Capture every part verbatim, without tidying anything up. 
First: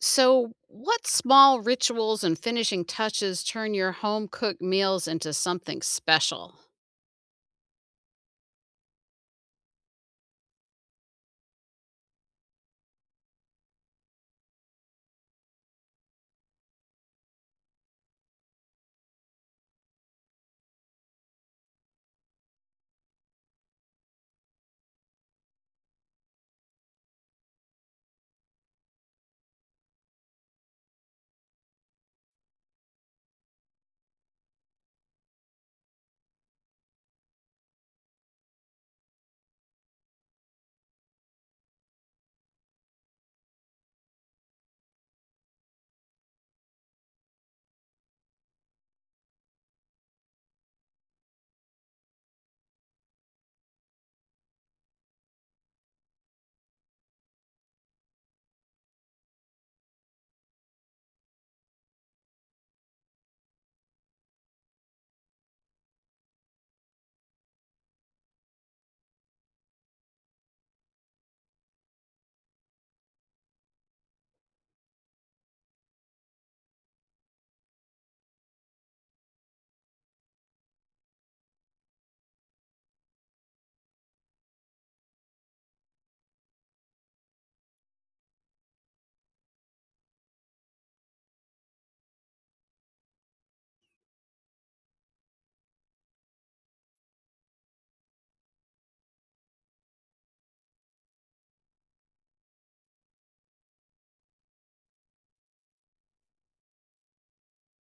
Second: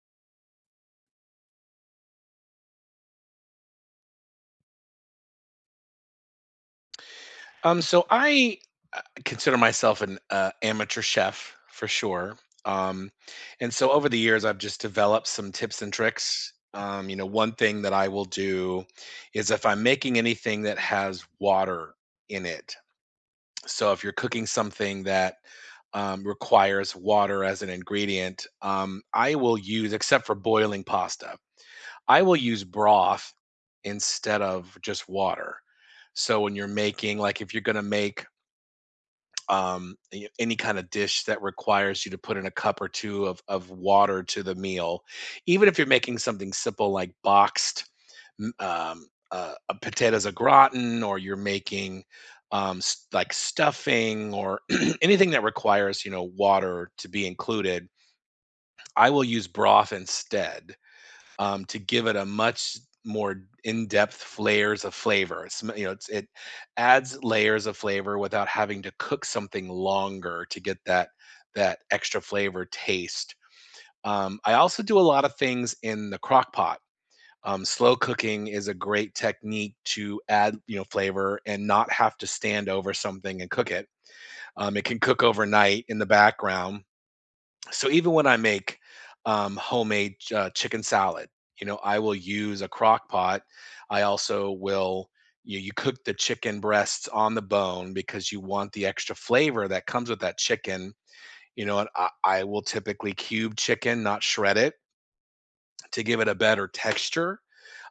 So, what small rituals and finishing touches turn your home cooked meals into something special? Um, so I uh, consider myself an uh, amateur chef for sure. Um, and so over the years, I've just developed some tips and tricks. Um, you know, one thing that I will do is if I'm making anything that has water in it. So if you're cooking something that um, requires water as an ingredient, um, I will use, except for boiling pasta, I will use broth instead of just water. So when you're making, like if you're going to make um, y- any kind of dish that requires you to put in a cup or two of, of water to the meal. Even if you're making something simple like boxed m- um, uh, a potatoes au gratin, or you're making um, s- like stuffing or anything that requires you know water to be included, I will use broth instead um, to give it a much more in-depth layers of flavor. It you know, it's, it adds layers of flavor without having to cook something longer to get that that extra flavor taste. Um, I also do a lot of things in the crock pot. Um, slow cooking is a great technique to add, you know, flavor and not have to stand over something and cook it. Um, it can cook overnight in the background, so even when I make um, homemade uh, chicken salad, you know, I will use a crock pot. I also will you, you cook the chicken breasts on the bone because you want the extra flavor that comes with that chicken. You know, and I, I will typically cube chicken, not shred it, to give it a better texture.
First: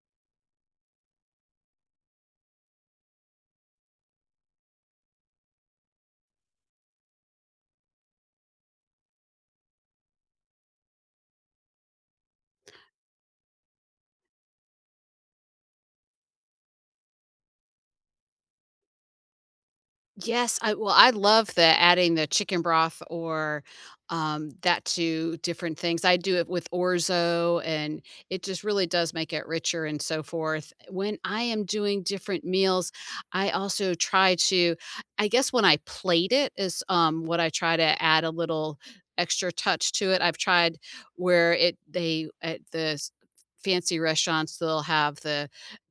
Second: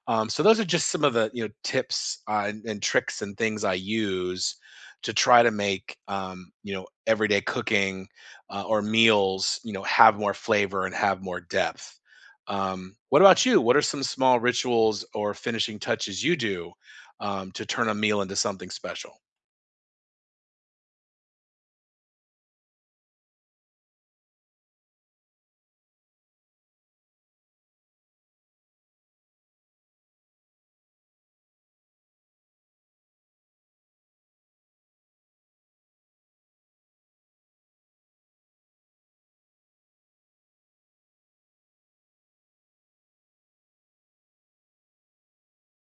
Um, so those are just some of the you know tips uh, and, and tricks and things I use to try to make um, you know everyday cooking uh, or meals you know have more flavor and have more depth. Um, what about you? What are some small rituals or finishing touches you do um, to turn a meal into something special? Yes, I well, I love the adding the chicken broth or, um, that to different things. I do it with orzo, and it just really does make it richer and so forth. When I am doing different meals, I also try to I guess when I plate it is, um, what I try to add a little extra touch to it. I've tried where it they at the s fancy restaurants, they'll have the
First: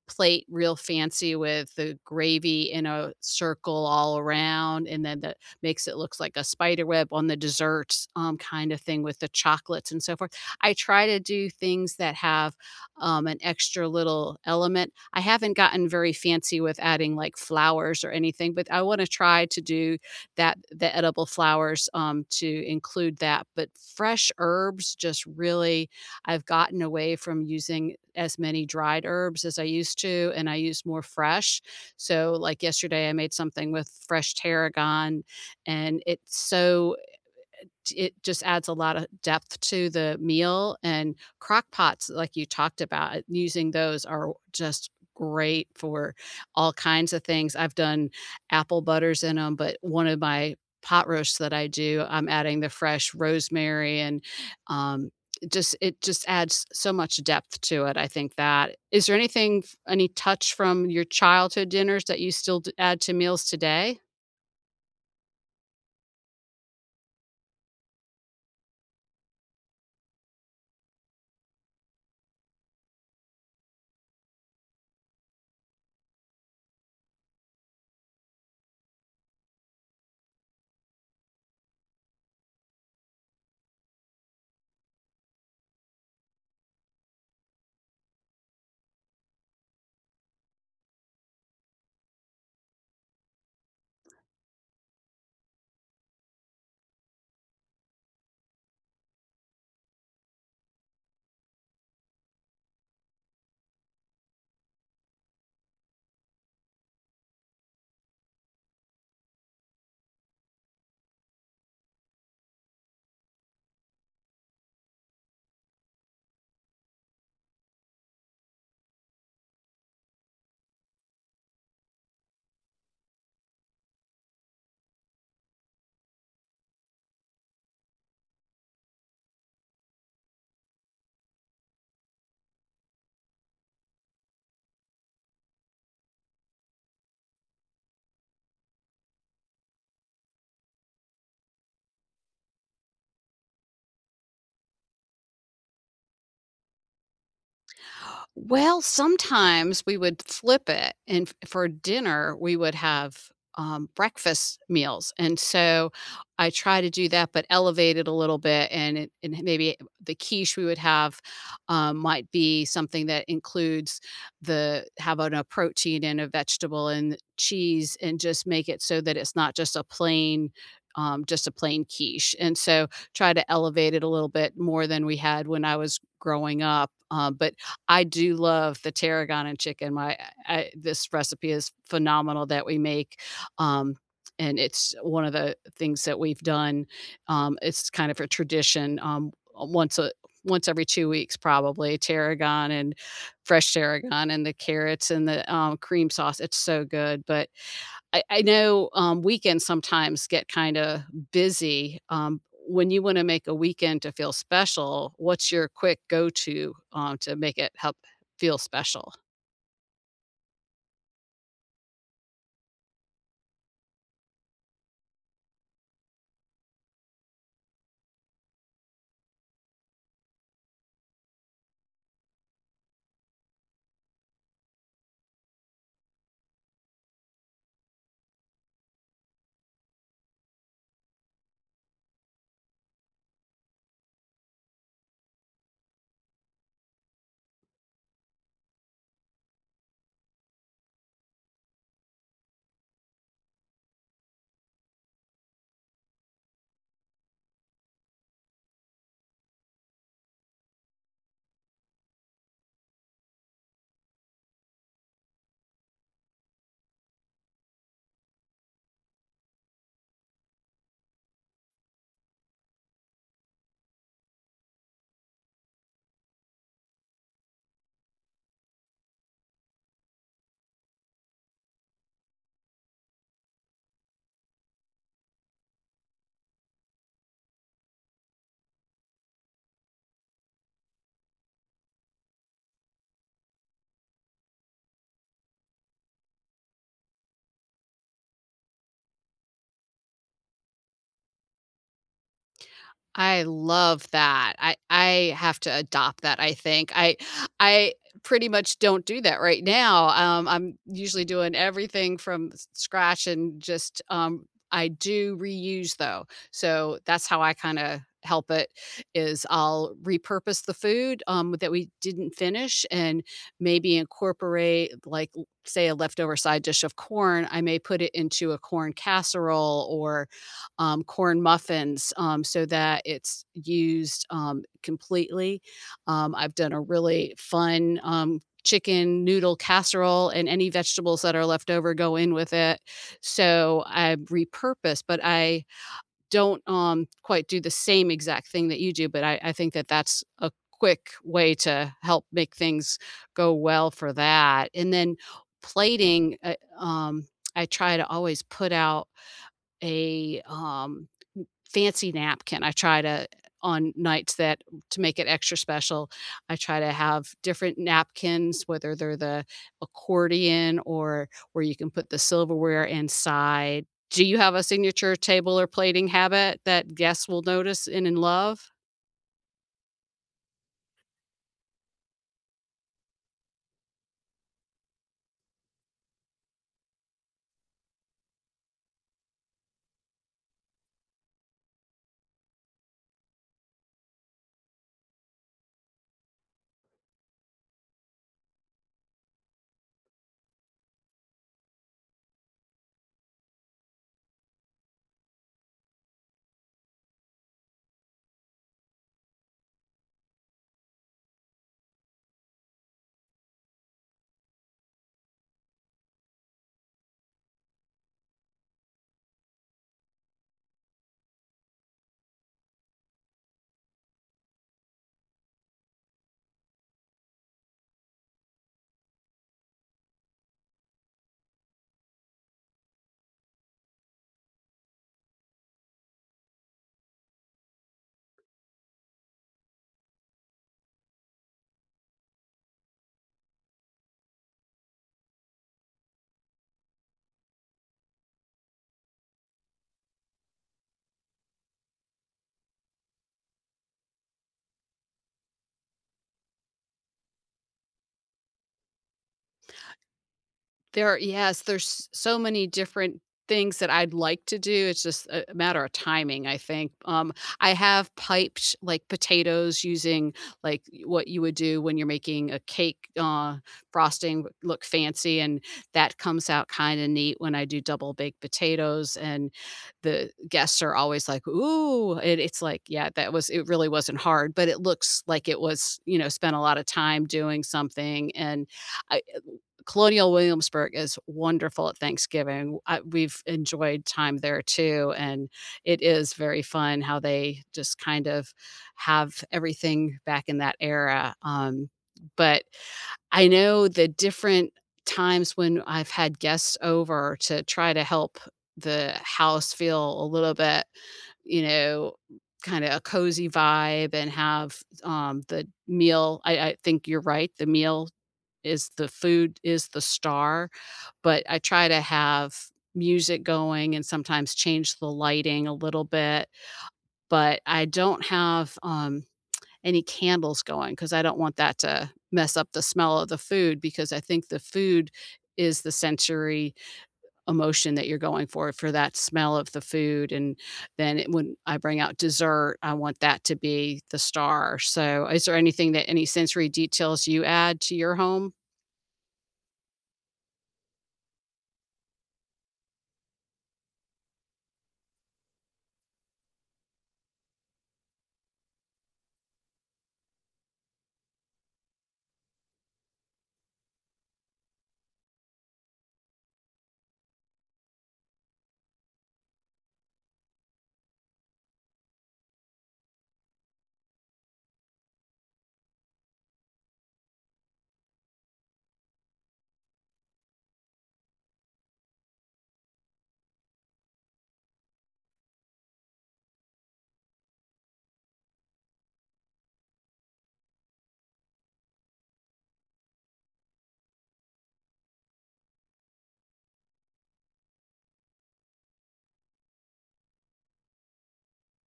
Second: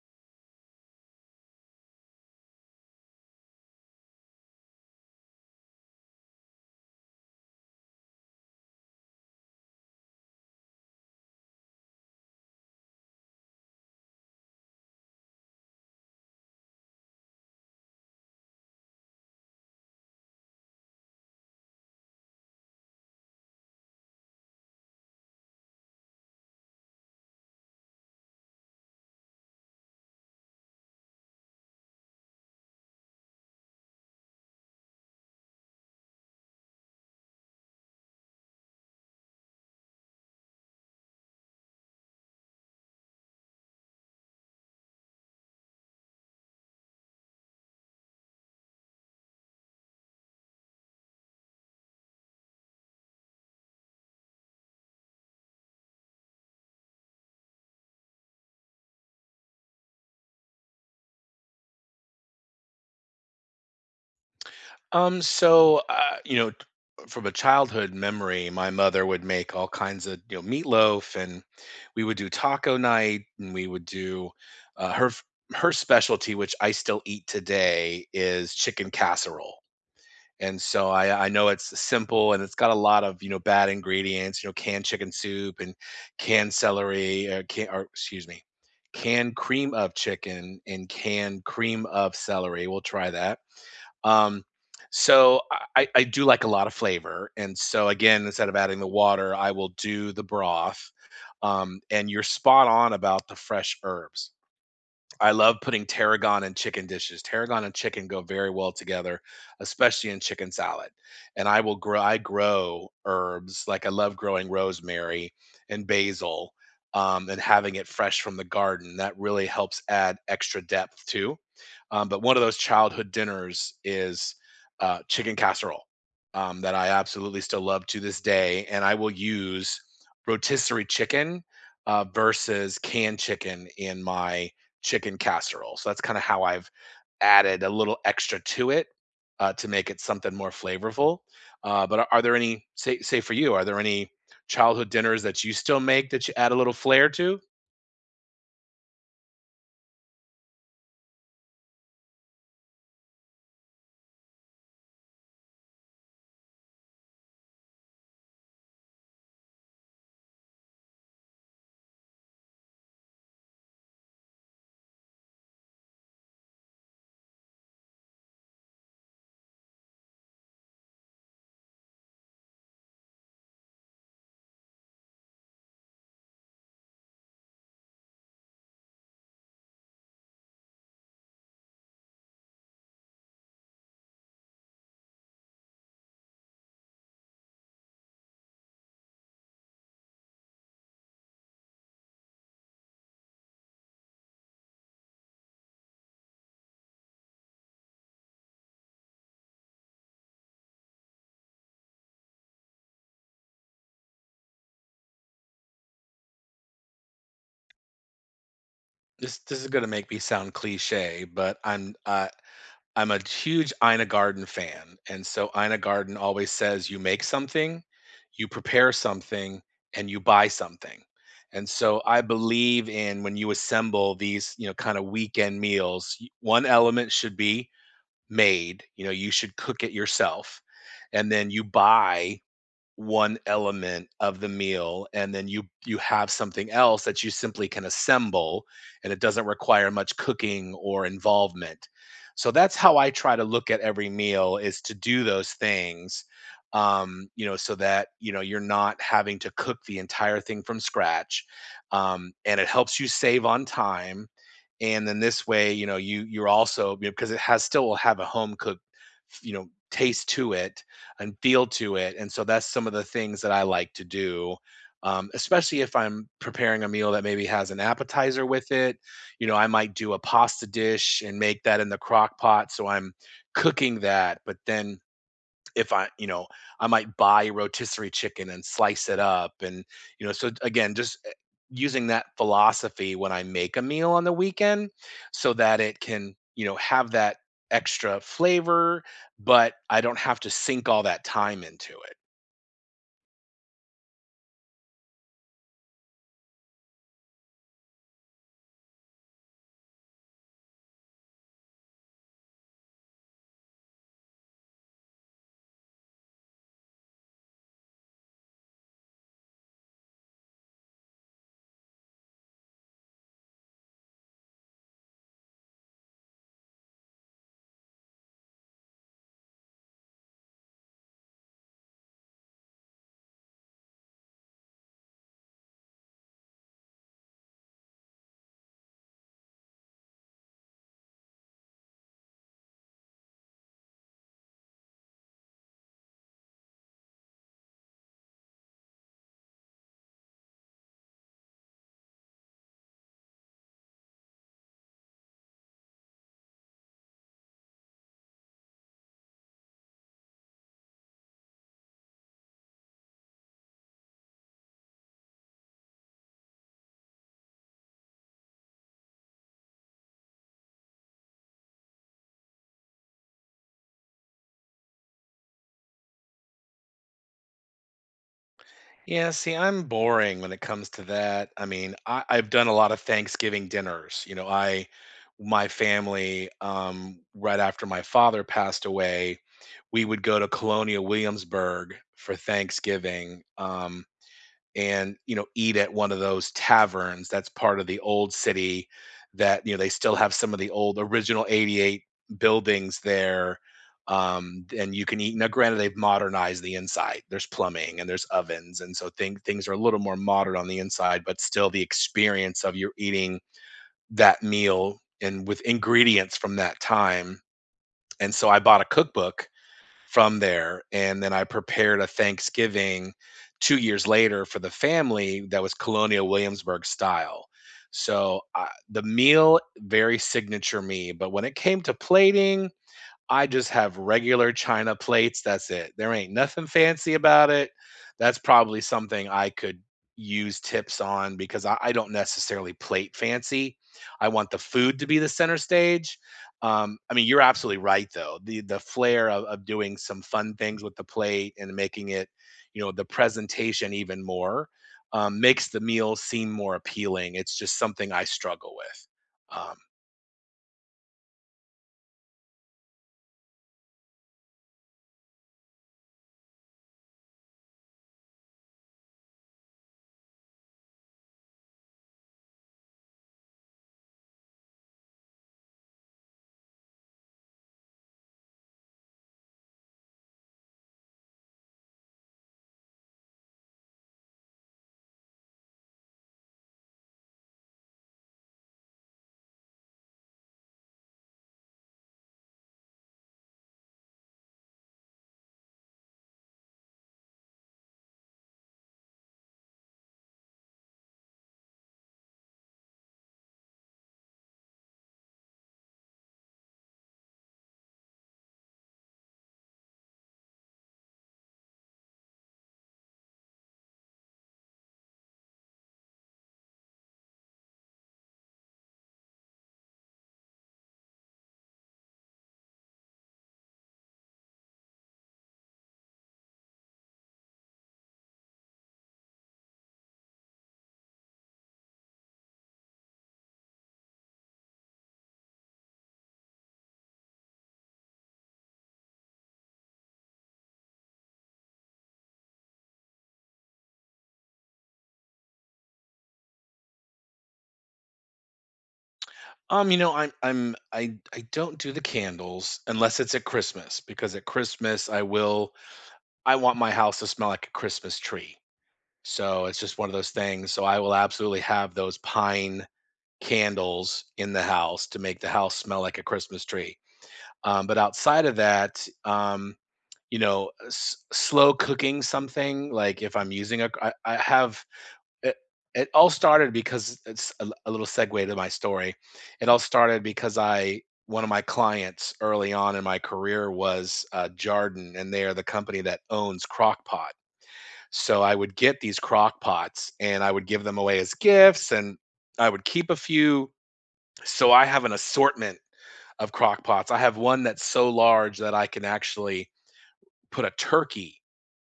plate real fancy with the gravy in a circle all around, and then that makes it looks like a spider web on the desserts, um, kind of thing with the chocolates and so forth. I try to do things that have, um, an extra little element. I haven't gotten very fancy with adding, like, flowers or anything, but I wanna try to do that the edible flowers, um, to include that, but fresh herbs just really I've gotten away from using as many dried herbs as I used to, and I use more fresh. So, like yesterday, I made something with fresh tarragon, and it's so it just adds a lot of depth to the meal, and crock pots, like you talked about, uh, using those are just great for all kinds of things. I've done apple butters in them, but one of my pot roasts that I do, I'm adding the fresh rosemary and, um, just it just adds so much depth to it, I think that. Is there anything any touch from your childhood dinners that you still d add to meals today? Um, so uh, you know, t- from a childhood memory, my mother would make all kinds of you know meatloaf, and we would do taco night, and we would do uh, her f- her specialty, which I still eat today, is chicken casserole. And so I, I know it's simple and it's got a lot of you know bad ingredients, you know canned chicken soup and canned celery, or, can, or excuse me, canned cream of chicken and canned cream of celery. We'll try that. Um, so I, I I do like a lot of flavor, and so again, instead of adding the water, I will do the broth. Um, and you're spot on about the fresh herbs. I love putting tarragon in chicken dishes. Tarragon and chicken go very well together, especially in chicken salad. And I will grow I grow herbs, like I love growing rosemary and basil, um, and having it fresh from the garden. That really helps add extra depth too. Um, but one of those childhood dinners is uh, chicken casserole um, that I absolutely still love to this day. And I will use rotisserie chicken uh, versus canned chicken in my chicken casserole. So that's kind of how I've added a little extra to it uh, to make it something more flavorful. Uh, but are, are there any say say for you? Are there any childhood dinners that you still make that you add a little flair to? Well, sometimes we would flip it, and f for dinner, we would have, um, breakfast meals, and so I try to do that, but elevate it a little bit, and it and maybe the quiche we would have, um, might be something that includes the having a protein and a vegetable and cheese, and just make it so that it's not just a plain, um, just a plain quiche, and so try to elevate it a little bit more than we had when I was growing up, um, but I do love the tarragona chicken. My I this recipe is phenomenal that we make, um, and it's one of the things that we've done. Um, it's kind of a tradition, um, once a once every two weeks probably, tarragon and fresh tarragon and the carrots and the, um, cream sauce. It's so good, but I I know, um, weekends sometimes get kinda busy, um, when you wanna make a weekend to feel special, what's your quick go-to, um, to make it help feel special? This this is gonna make me sound cliche, but I'm uh, I'm a huge Ina Garten fan, and so Ina Garten always says, "You make something, you prepare something, and you buy something." And so I believe in when you assemble these, you know, kind of weekend meals, y- one element should be made. You know, you should cook it yourself, and then you buy one element of the meal, and then you you have something else that you simply can assemble, and it doesn't require much cooking or involvement. So that's how I try to look at every meal, is to do those things, um, you know, so that, you know, you're not having to cook the entire thing from scratch. Um, and it helps you save on time. And then this way, you know, you you're also, because it has still will have a home cooked, you know, taste to it and feel to it. And so that's some of the things that I like to do. Um, especially if I'm preparing a meal that maybe has an appetizer with it. You know, I might do a pasta dish and make that in the crock pot. So I'm cooking that, but then if I, you know, I might buy a rotisserie chicken and slice it up. And, you know, so again, just eh, using that philosophy when I make a meal on the weekend so that it can, you know, have that extra flavor, but I don't have to sink all that time into it. I love that. I I have to adopt that, I think. I I pretty much don't do that right now. Um, I'm usually doing everything from s- scratch and just um, I do reuse though. So that's how I kind of help it is I'll repurpose the food um, that we didn't finish and maybe incorporate like l- say a leftover side dish of corn. I may put it into a corn casserole or um, corn muffins um, so that it's used um, completely. Um, I've done a really fun um, chicken noodle casserole, and any vegetables that are left over go in with it. So I repurpose, but I don't um, quite do the same exact thing that you do. But I, I think that that's a quick way to help make things go well for that. And then plating, uh, um, I try to always put out a um, fancy napkin. I try to on nights that to make it extra special, I try to have different napkins, whether they're the accordion or where you can put the silverware inside. Do you have a signature table or plating habit that guests will notice and in love? Yeah, see, I'm boring when it comes to that. I mean, I, I've done a lot of Thanksgiving dinners. You know, I, my family, um, right after my father passed away, we would go to Colonial Williamsburg for Thanksgiving. Um, and you know eat at one of those taverns that's part of the old city, that you know they still have some of the old original eighty-eight buildings there, um and you can eat. Now granted, they've modernized the inside, there's plumbing and there's ovens, and so thing, things are a little more modern on the inside, but still the experience of you're eating that meal and with ingredients from that time. And so I bought a cookbook from there, and then I prepared a Thanksgiving two years later for the family that was Colonial Williamsburg style. So, I the meal, very signature me, but when it came to plating, I just have regular china plates, that's it. There ain't nothing fancy about it. That's probably something I could use tips on because I I don't necessarily plate fancy. I want the food to be the center stage. Um, I mean, you're absolutely right though. The the flair of of doing some fun things with the plate and making it, you know, the presentation even more, um, makes the meal seem more appealing. It's just something I struggle with. Um There are yes, there's so many different things that I'd like to do. It's just a a matter of timing, I think. Um, I have piped like potatoes using like what you would do when you're making a cake uh, frosting w- look fancy, and that comes out kind of neat when I do double baked potatoes. And the guests are always like, "Ooh!" And it's like, yeah, that was it. Really wasn't hard, but it looks like it was, you know, spent a lot of time doing something and I, Colonial Williamsburg is wonderful at Thanksgiving. I we've enjoyed time there too, and it is very fun how they just kind of have everything back in that era, um, but I know the different times when I've had guests over to try to help the house feel a little bit, you know, kinda a cozy vibe and have, um, the meal I I think you're right, the meal is the food is the star, but I try to have music going and sometimes change the lighting a little bit, but I don't have, um, any candles going because I don't want that to mess up the smell of the food because I think the food is the sensory emotion that you're going for, for that smell of the food, and then it when I bring out dessert, I want that to be the star, so is there anything that any sensory details you add to your home? Um, you know, I'm I'm I I don't do the candles unless it's at Christmas, because at Christmas I will, I want my house to smell like a Christmas tree. So it's just one of those things. So I will absolutely have those pine candles in the house to make the house smell like a Christmas tree. Um, but outside of that, um, you know, s- slow cooking something, like if I'm using a, I, I have it it all started because it's a, a little segue to my story. It all started because I one of my clients early on in my career was uh, Jarden, and they are the company that owns Crock-Pot. So I would get these crock pots and I would give them away as gifts, and I would keep a few. So I have an assortment of crock pots. I have one that's so large that I can actually put a turkey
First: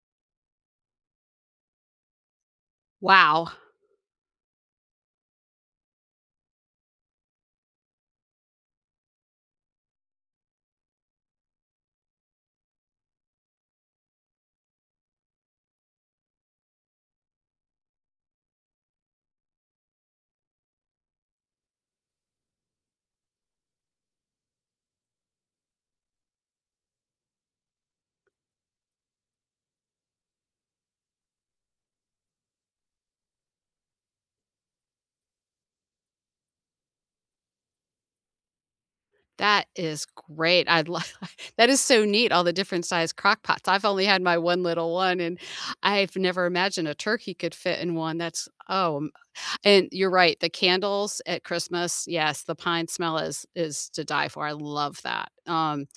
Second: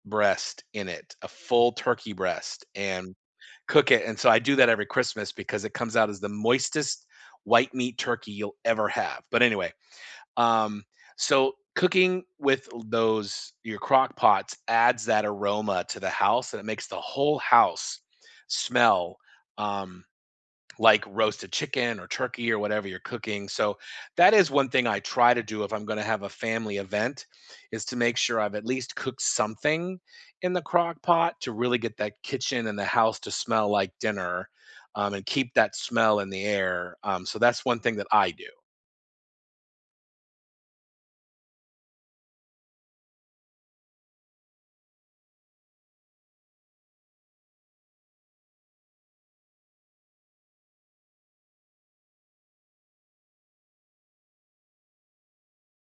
breast in it, a full turkey breast, and Wow. cook it, and so I do that every Christmas because it comes out as the moistest white meat turkey you'll ever have. But anyway, um, so cooking with those your crock pots adds that aroma to the house, and it makes the whole house smell, um, like roasted chicken or turkey or whatever you're cooking. So that is one thing I try to do if I'm going to have a family event, is to make sure I've at least cooked something in the crock pot to really get that kitchen and the house to smell like dinner, um, and keep that smell in the air. Um, so that's one thing that I do. That is great. I'd love that is so neat, all the different size crock pots. I've only had my one little one, and I've never imagined a turkey could fit in one. That's oh, um, and you're right, the candles at Christmas, yes, the pine smell is is to die for. I love that. Um,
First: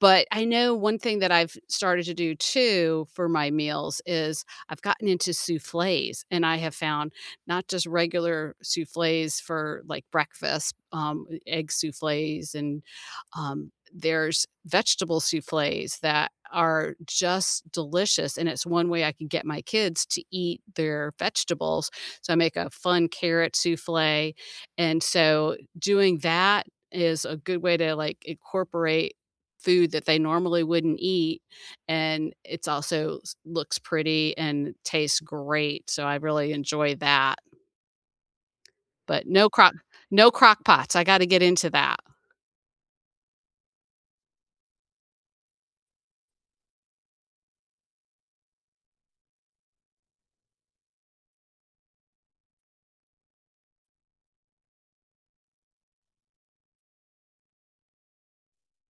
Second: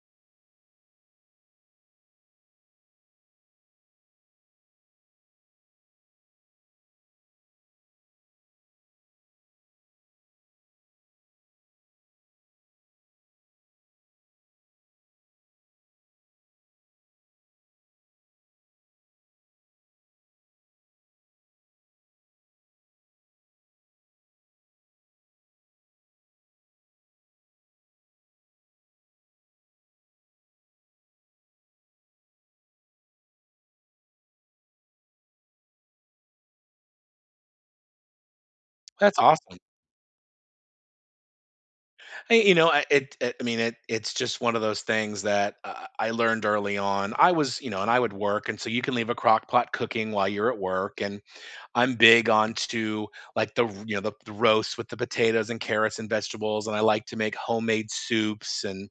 but I know one thing that I've started to do too for my meals is I've gotten into soufflés, and I have found not just regular soufflés for like breakfast, um, e egg soufflés and, um, there's vegetable soufflés that are just delicious, and it's one way I can get my kids to eat their vegetables. So I make a fun carrot soufflé, and so doing that is a good way to, like, incorporate food that they normally wouldn't eat, and it's also s looks pretty and tastes great, so I really enjoy that, That's but no awesome. crock no crock pots, I gotta get into that. Hey, you know, I- it, it. I mean, it. It's just one of those things that uh, I learned early on. I was, you know, and I would work, and so you can leave a crock pot cooking while you're at work, and I'm big onto like the you know the, the roast with the potatoes and carrots and vegetables, and I like to make homemade soups, and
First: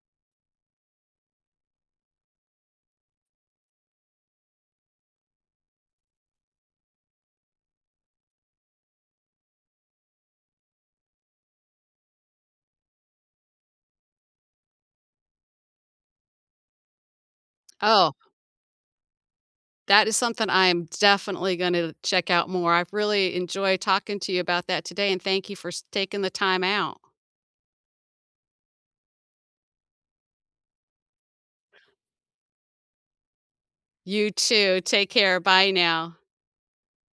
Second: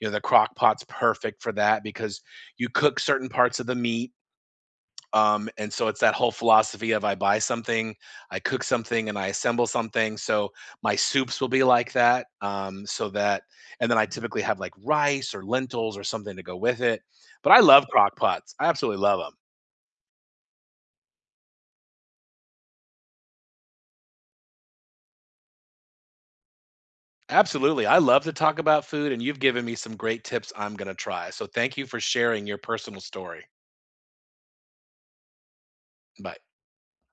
you know the crock pot's perfect for that because you cook certain parts of the meat. Um, and so it's that whole philosophy of I buy something, I cook something, and I assemble something. So my soups will be like that. Um, so that, and then I typically have like rice or lentils or something to go with it. But I love Oh, crock pots. I absolutely love them. that is something I am definitely gonna check out more. I've really enjoyed talking to you about that today, and thank you for s taking the time out. Absolutely. I love to talk about food, and you've given me some great tips I'm going to try. So thank you for sharing your personal story. You too, take care, bye now. Bye.